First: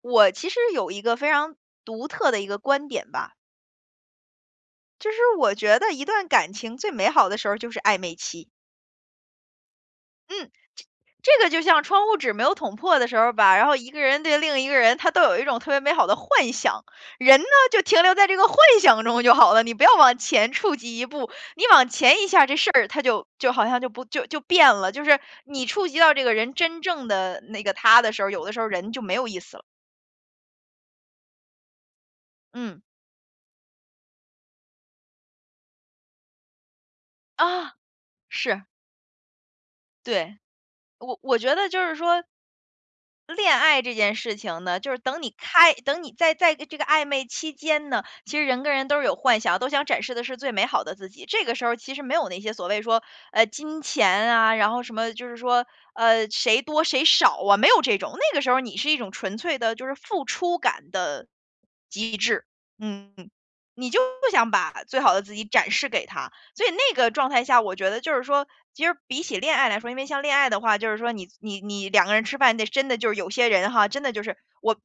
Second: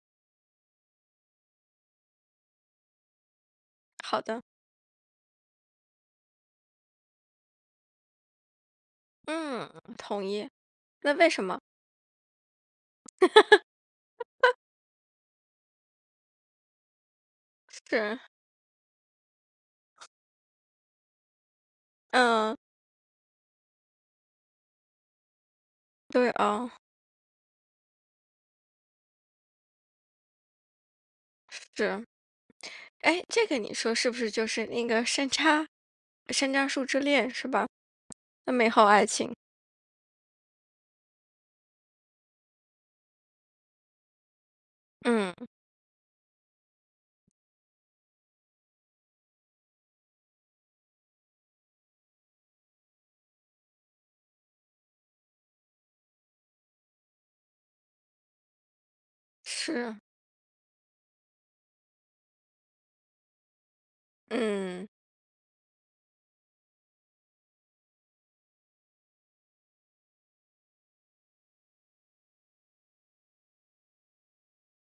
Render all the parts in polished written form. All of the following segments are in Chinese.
我其实有一个非常独特的一个观点吧，好的，就是我觉得一段感情最美好的时候就是暧昧期。嗯，同意。嗯，那为这什个么？就像窗户纸没有捅破的时候吧，然后 一个人对另一个人，他都有一种特别美好的幻想。人呢，就停留是，在这个幻想中就好了，你不要往前触及一步，你往前一下，这嗯，事儿它就好像就不就变了。就是你触及到这对个人哦，真正的那个他的时候，有的时候人就没有意思了。是。嗯，哎，这个你说是不是就是那个山楂树之恋是吧？啊，那是，美好爱情，对。我觉得就是说，恋爱这件事情呢，就是等你嗯，开，等你在这个暧昧期间呢，其实人跟人都是有幻想，都想展示的是最美好的自己。这个时候其实没有那些所谓说，金钱啊，然后什么，就是说，谁多谁少啊，没有这种。那个时候你是一种纯粹的，就是是，付出感的极致。嗯，你就不想把嗯，最好的自己展示给他。所以那个状态下，我觉得就是说，其实比起恋爱来说，因为像恋爱的话，就是说你两个人吃饭，那真的就是有些人哈，真的就是我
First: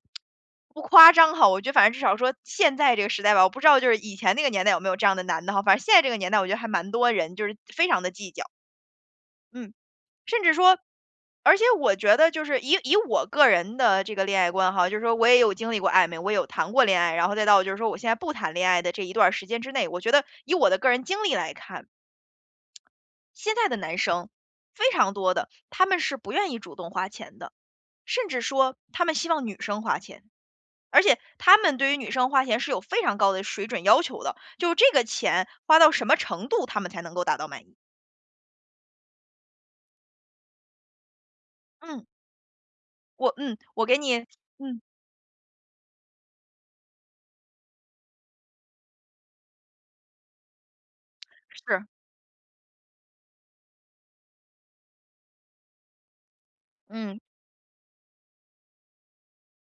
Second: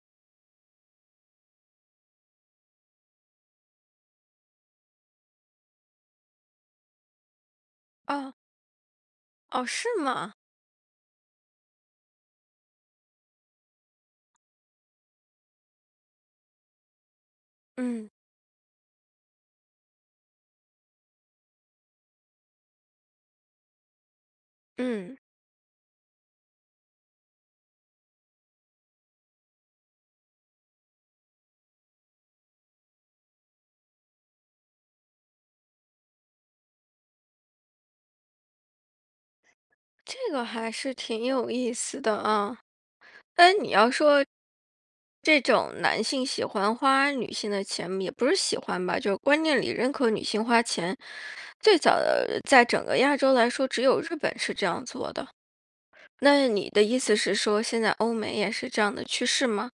不夸张哈，我觉得反正至少说现在这个时代吧，我不知道就是以前那个年代有没有这样的男的哈，反正现在这个年代，我觉得还蛮多人就是非常的计哦较，哦，嗯，是吗？甚至说。而且我觉得，就是以我个人的这个恋爱观哈，就是说我也有经历过暧昧，我也有谈过恋爱，然后再到就是说我现嗯在不谈恋爱的这一段儿时间之内，我觉得以我的个人经历来看，现在的男生非常嗯，多的，他们是不愿意主动花钱的，甚至说他们希望女生花钱，而且他们对于女生花钱是有非常高的水准要求的，就这个钱花到什么程度，他们才能够达到满意。这个还是挺有意思嗯，的啊。我，嗯，但你我要给你，说嗯，这种男性喜欢花女性的钱，也不是喜欢吧，就是观念里认可女性花钱。最是，早的在整个亚洲来说，只有日本是这样做的。那你的意思嗯，是说，现在欧美也是这样的趋势吗？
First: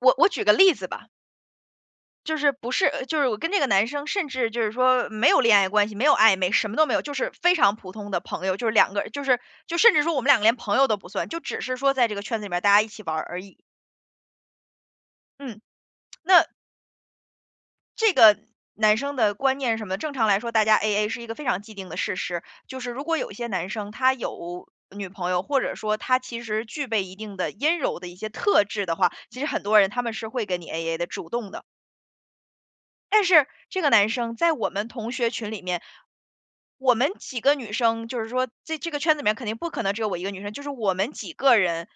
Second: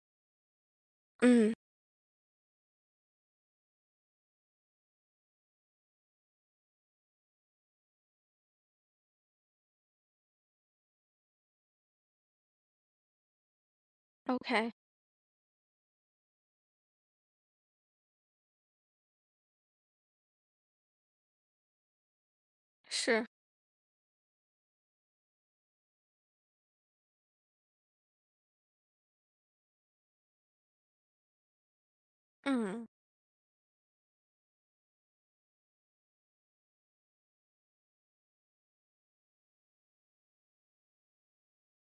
我举个例子吧。嗯就是不是就是我跟这个男生甚至就是说没有恋爱关系，没有暧昧，什么都没有，就是非常普通的朋友，就是两个就是就甚至说我们两个连朋友都不算，就只是说在这个圈子里面大家一起玩儿而已。，OK，嗯，那这个男生的观念什么的正常来说大家 AA 是一个非常既定的事实，就是如果是，有一些男生他有女朋友，或者说他其实具备一定的阴柔的一些特质的话，其实很多人他们是会跟你 AA 的，主动的。嗯，但是这个男生在我们同学群里面，我们几个女生，就是说在这个圈子里面肯定不可能只有我一个女生，就是我们几个人，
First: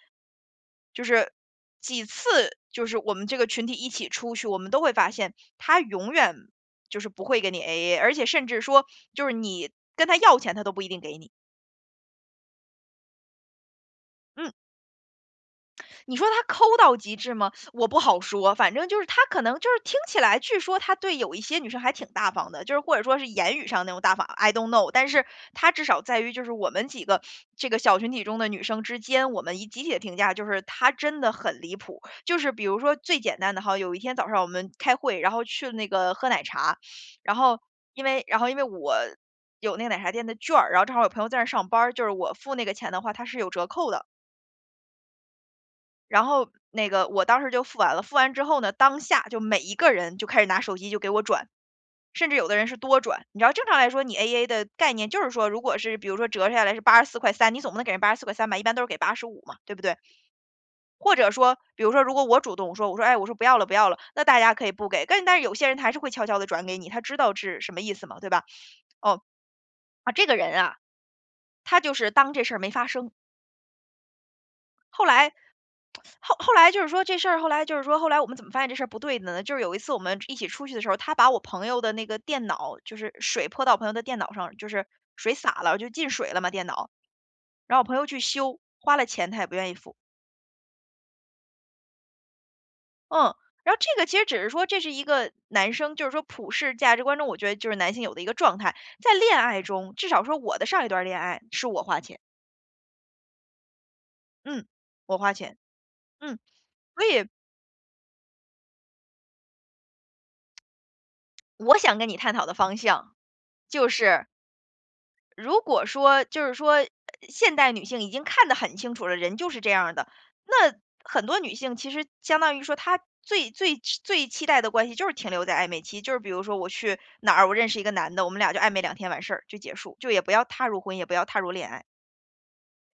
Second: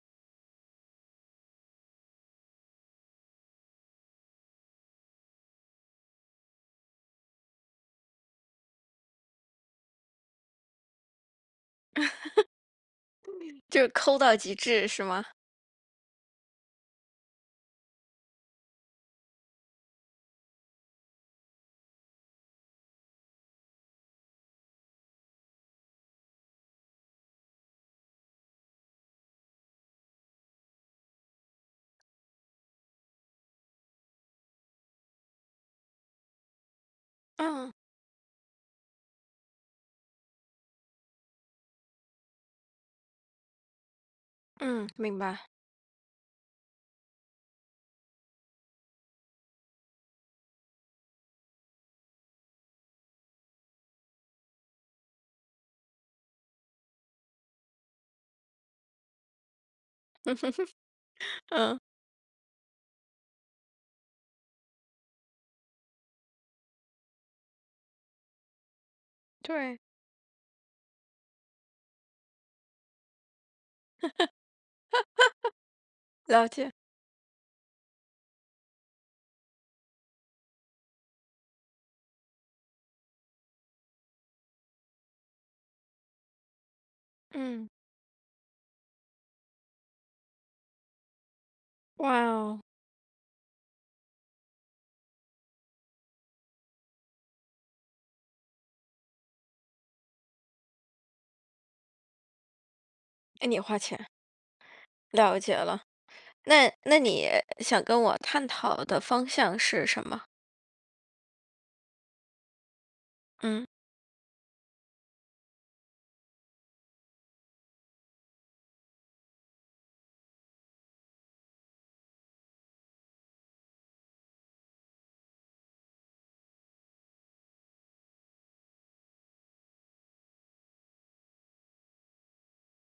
就是几次，就是我们这个群体一起出去，我们都会发现他永远就是不会给你 AA，而且甚至说就是你跟他要钱，他都不一定给你。就是抠到嗯，极致是吗？你说他抠到极致吗？我不好说，反正就是他可能就是听起来，据说他对有一些女生还挺大方的，就是或者说是言语上那种大方，I don't know。但是他至少在于就是我们几个这个小群体中的女生之间，我们一集体的评价就是他真的很离谱。就是比如说最简单的哈，有一天早上我们开会，然后去那个喝奶茶，然后嗯因为我，有那个奶茶店的券儿，然后正好有朋友在那儿上班儿，就是我付那个钱的话，它是有折扣的。嗯，明白。然后那个我当时就付完了，付完之后呢，当下就每一个人就开始拿手机就给我转，甚至有的人是多转。你知道正常来说，你 AA 的概念就是说，如果是比如说折下来是八十四块三，你总不能给人八十四块三吧？一般都是给85嘛，对不对？或者 说，嗯，比如说如果我主动说，我说哎，我说不要了不要了，那大家可以不给，但是有些人他还是会悄悄的转给你，他知道是什么意思嘛，对吧？哦对，啊，这个人啊，他就是当这事儿没发生。后来后了后来解。就是说这事儿后来就是说后来我们怎么发现这事儿不对的呢？就是有一次我们一起出去的时候，他把我朋友的那个电脑，就是水泼到我朋友的电脑上，就是水洒了，就进水了嘛电脑。嗯，然后我朋友去修，花了钱他也不愿意付。哇哦，嗯，然后这个其实只是说这是一个男生，就是说普世价值观中，我觉得就是男性有的一个状态，在恋爱中，至少说我的上一段恋爱是我花钱，哎，你花钱，嗯，我花了解钱，了。嗯，那所以你想跟我探讨的方向是什么？我想跟你探讨的方向嗯，就是如果说就是说，现代女性已经看得很清楚了，人就是这样儿的，那很多女性其实相当于说，她最最最期待的关系就是停留在暧昧期，就是比如说我去哪儿，我认识一个男的，我们俩就暧昧两天完事儿就结束，就也不要踏入婚姻，也不要踏入恋爱。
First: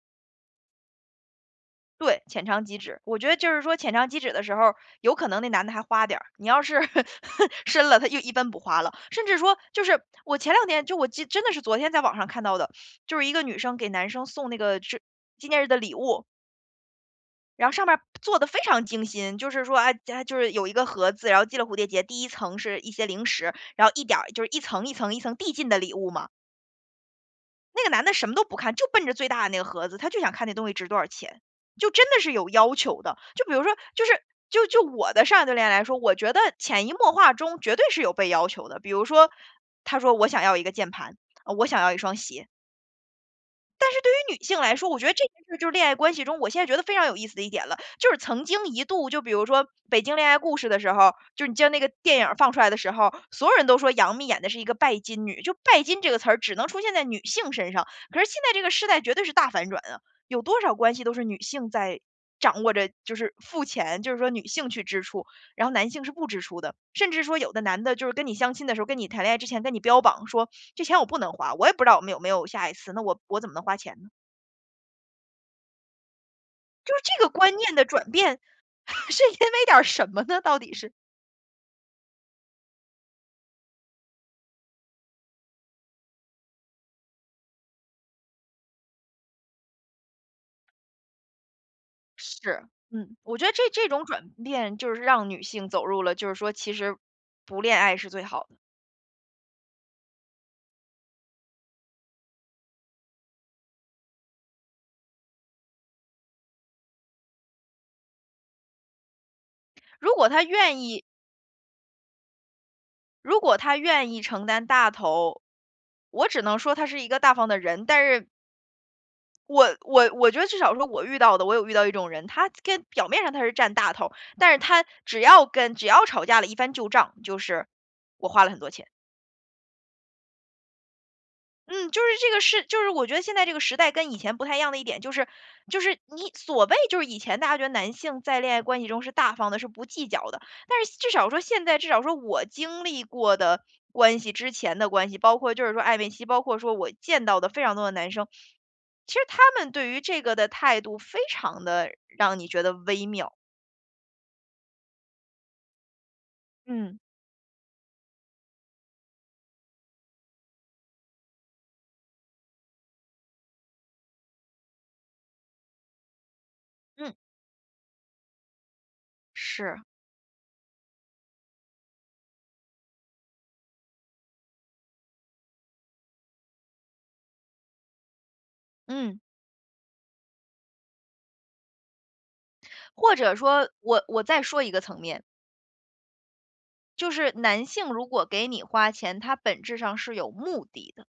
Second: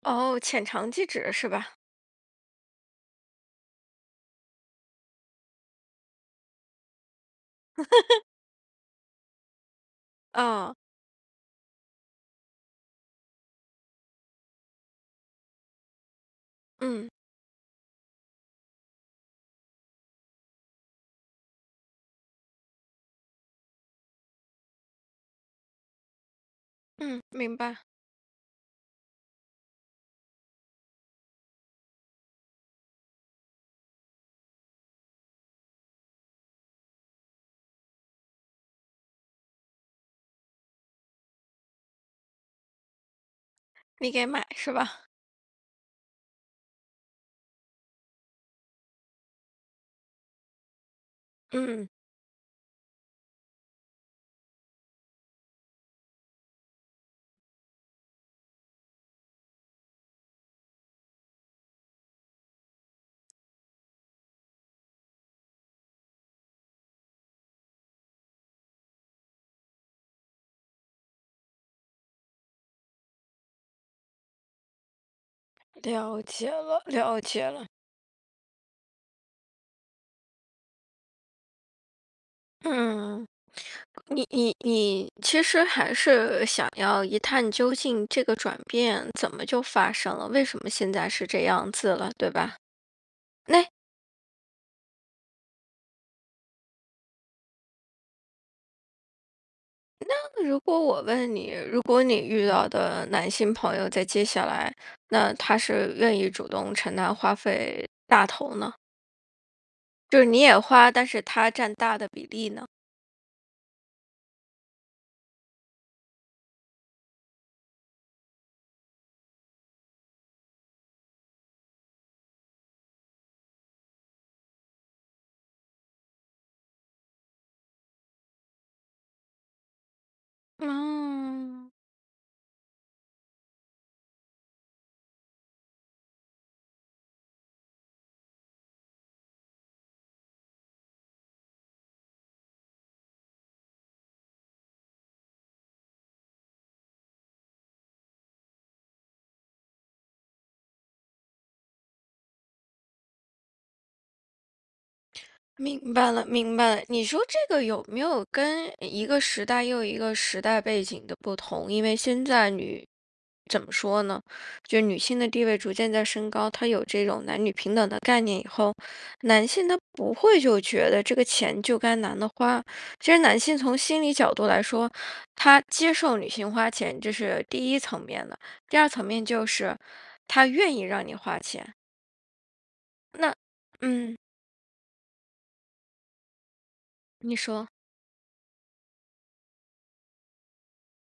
哦，浅尝即止是吧？对，浅尝即止。我觉得就是说浅尝即止的时候，有可能那男的还花点儿，你要是 深了，他就一分不花了。甚至说，就是我前两哦，天就我记，真的是昨天在网上看到的，就是一个女生给男生送那个是纪念日的礼物，嗯然后上面做的非常精心，就是说啊，啊就是有一个盒子，然后系了蝴蝶结，第一层是一些零食，然后一点儿就是一层一层一层递进的礼物嘛。嗯，明白，那个男的什么都不看，就奔着最大的那个盒子，他就想看那东西值多少钱，就真的是有要求的。就比如说，就是我的上一段恋爱来说，我觉得潜移默化中绝对是有被要求的。比如说，他说我想要一个键盘，我想要一双鞋，但是对你给于女买性是来说，我吧？觉得这件事就是恋爱关系中，我现在觉得非常有意思的一点了。就是曾经一度，就比如说《北京恋爱故事》的时候，就是你记那嗯，个电影儿放出来的时候，所有人都说杨幂演的是一个拜金女，就拜金这个词儿只能出现在女性身上。可是现在这个时代绝对是大反转啊，有多少关系都是女性在掌握着，就是付钱，就是说女性去支出，然后男性是不支出的，甚至说有的男的就是跟你相亲的时候，跟你谈恋爱之前跟你标榜说这钱我不能花，我也不知道我们有没有下一次，那我怎么能花钱呢？了解了，就是了这个解观了。念的转变，是因为点儿什么呢？到底是？嗯，你其实还是想要一探究竟，这个转变怎么就发生了？为什么现在是这样子了，对吧？是，嗯，我觉得那这种转变就是让女性走入了，就是说其实不恋爱是最好的。如果我问你，如果你遇到的男性朋友在接下来，那他是愿意主动承担花费大头呢？如就是果你她也愿花，意，但是他占大的比例呢？如果她愿意承担大头，我只能说她是一个大方的人，但是我觉得至少说我遇到的，我有遇到一种人，表面上他是占大头，但是他只要吵架了一翻旧账，就是我花了很多钱。嗯，嗯，就是我觉得现在这个时代跟以前不太一样的一点，就是你所谓就是以前大家觉得男性在恋爱关系中是大方的，是不计较的，但是至少说现在，至少说我经历过的关系，之前的关系，包括就是说暧昧期，包括说我见到的非常多的男生，其实他们对于这个的态度非常的让你觉得微妙。明白了，明白了。嗯，你说这个有没有跟一个时代又一个时代背景的不同？因为现在女怎么说呢？就女性的地位逐渐在升高，她有这嗯，种男女平等的概念以后，男性是，他不会就觉得这个钱就该男的花。其实男性从心理角度来说，他接受女性花钱，这是第一层面的。第二层嗯，面就是他愿意让你花钱。或那，者说我嗯，我再说一个层面，就是你男说。性如果给你花钱，他本质上是有目的的，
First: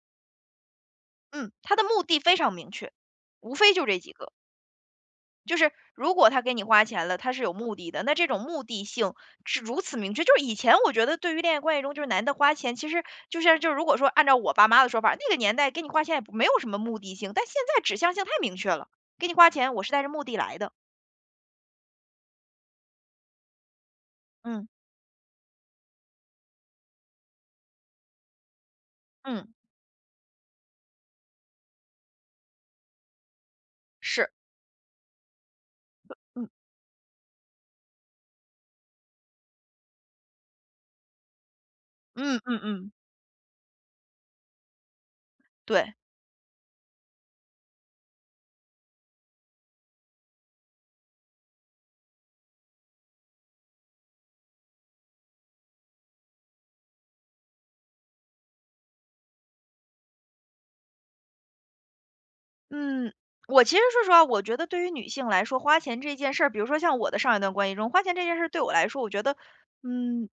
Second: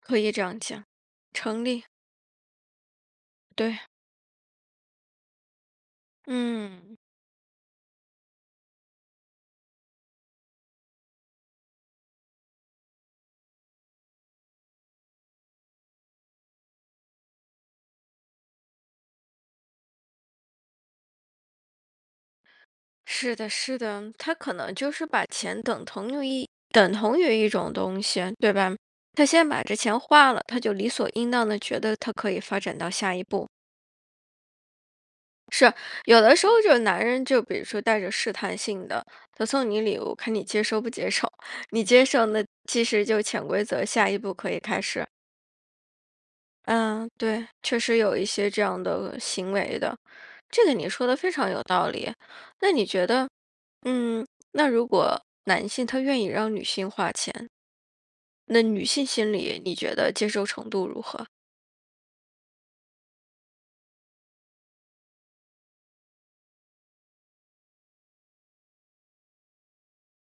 可以这样讲，嗯，成他的立，目的非常明确，无非对，就这几个。就是如果他给你花嗯，钱了，他是有目的的，那这种目的性是如此明确。就是以前我觉得对于恋爱关系中，就是男的花钱，其实就像就如果说按照我爸妈的说法，那个年代给你花钱也不没有什么目的性，但现在指向性太明确了，给你花钱我是带着目的来的。是的，是的，他可嗯能就是把钱等同于一种东西，对吧？他先嗯，把这钱花了，他就理所应当的觉得他可以发展到下一步。是，有的时嗯候，就男人就比如说带着试探性的，他送你礼物，看你接受不接受，你接受嗯那嗯其嗯，实就潜规则，下一步可以开始。对。嗯，对，确实有一些这样的行为的。这个你说的非常有道理。那你觉得，嗯，那如果男性他愿意让女性花钱，那女性心里你觉得接受程度如何？嗯，我其实说实话，我觉得对于女性来说，花钱这件事儿，比如说像我的上一段关系中，花钱这件事儿对我来说，我觉得，嗯，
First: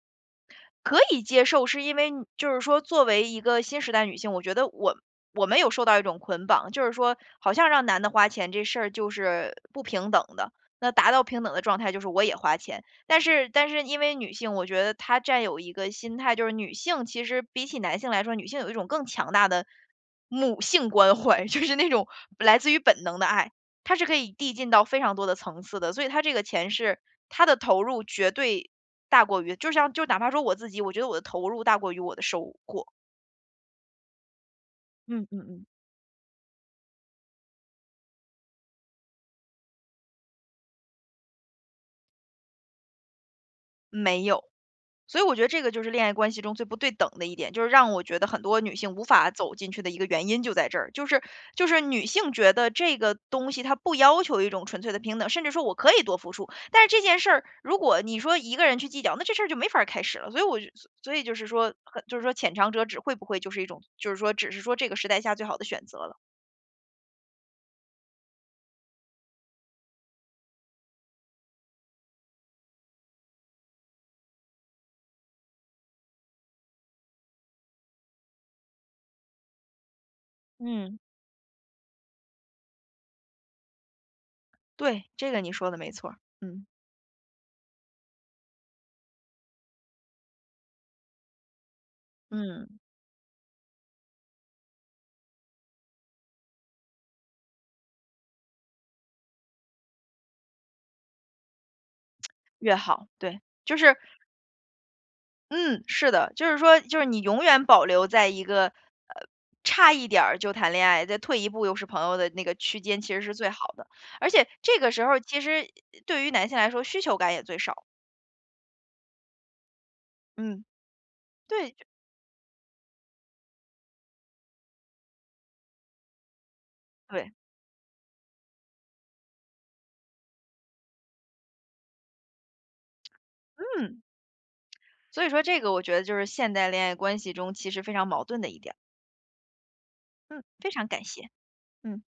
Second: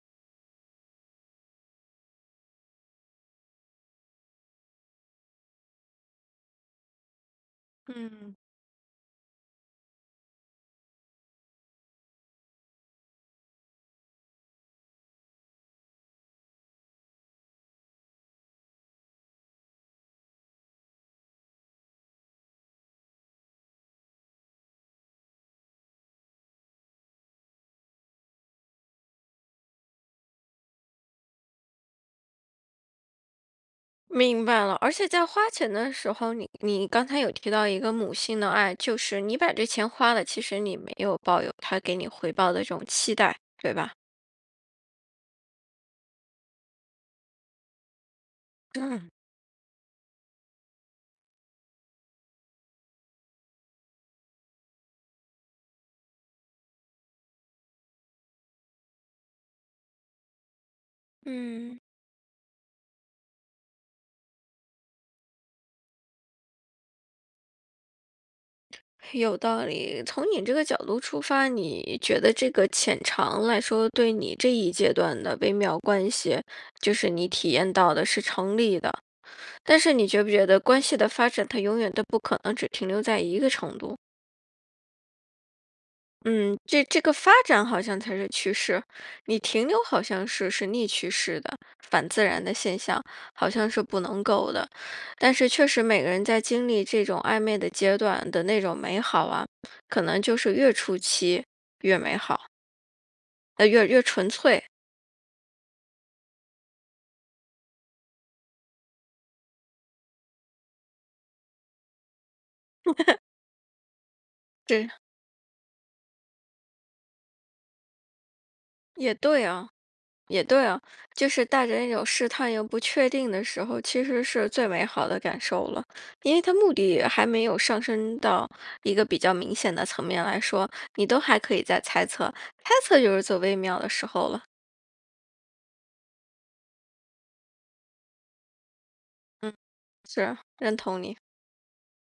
可以接受，是因为就是说作为一个新时代女性，我觉得我们有受到一种捆绑，就是说好像让男的花嗯，钱这事儿就是不平等的。那达到平等的状态就是我也花钱，但是因为女性，我觉得她占有一个心态，就是女性其实比起男性来说，女性有一种更强大的母性关怀，就是那种来自于本能的爱。它是可以递进到非常多的层次的，所以它这个钱是它的投入绝对大过于就哪怕说我自己，我觉得我的投入大过于我的收获。明白了，而且嗯在嗯花嗯。钱的时候，你刚才有提到一个母性的爱，就是你把这钱花了，其实你没有抱有他给你回报的这种期待，对吧？没有。所以我觉得这个就是恋爱关系中最不对等的一点，就是让我觉得很多女性无嗯。法走进去的一个原因就在这儿，就是就是女性觉得这个东西它不要求一种纯粹的平等，甚至说我可以多付出，但是这件事儿如果你说一个人去计较，那这事儿就没法儿开始了。所以我就所以就是说，嗯。就是说浅尝辄止会不会就是一种，就是说只是说这个时代下最好的选择了。有道理。从你这个角度出发，你觉得这个浅尝来说，对你这一阶段的微妙关系，就是你体验到的是成立的。但是你觉不觉得关系嗯，的发展，它永远都不可能只停留在一个程度？对，这个你说的没错儿。嗯，嗯这个发展好像才是趋势，你停留好像是逆趋势的，反自然的嗯，现象，好像是不能够的。但是确实每个人在经历这种暧昧的阶段的那种美好啊，可能就是越初期越美好，越好，对，就越是越纯粹。嗯，是的，就是说，就是你永远保留在一个呃差一点儿就谈恋爱，再退一步又是朋友的那个区间，其实是最好的。而且这个这时候，其实对于男性来说，需求感也最少。也对啊。也嗯，对啊，就是带对着那种试探又不确定的时候，其实是最美好的感受了，因为它目的还对，没有上升到一个比较明显的层面来说，你都还可以再猜测，猜测就是最微妙的嗯，时候了。所以说这个我觉得就是现代恋爱关系中其实非常矛盾的一点儿。是，嗯，非认常同感你。谢。嗯。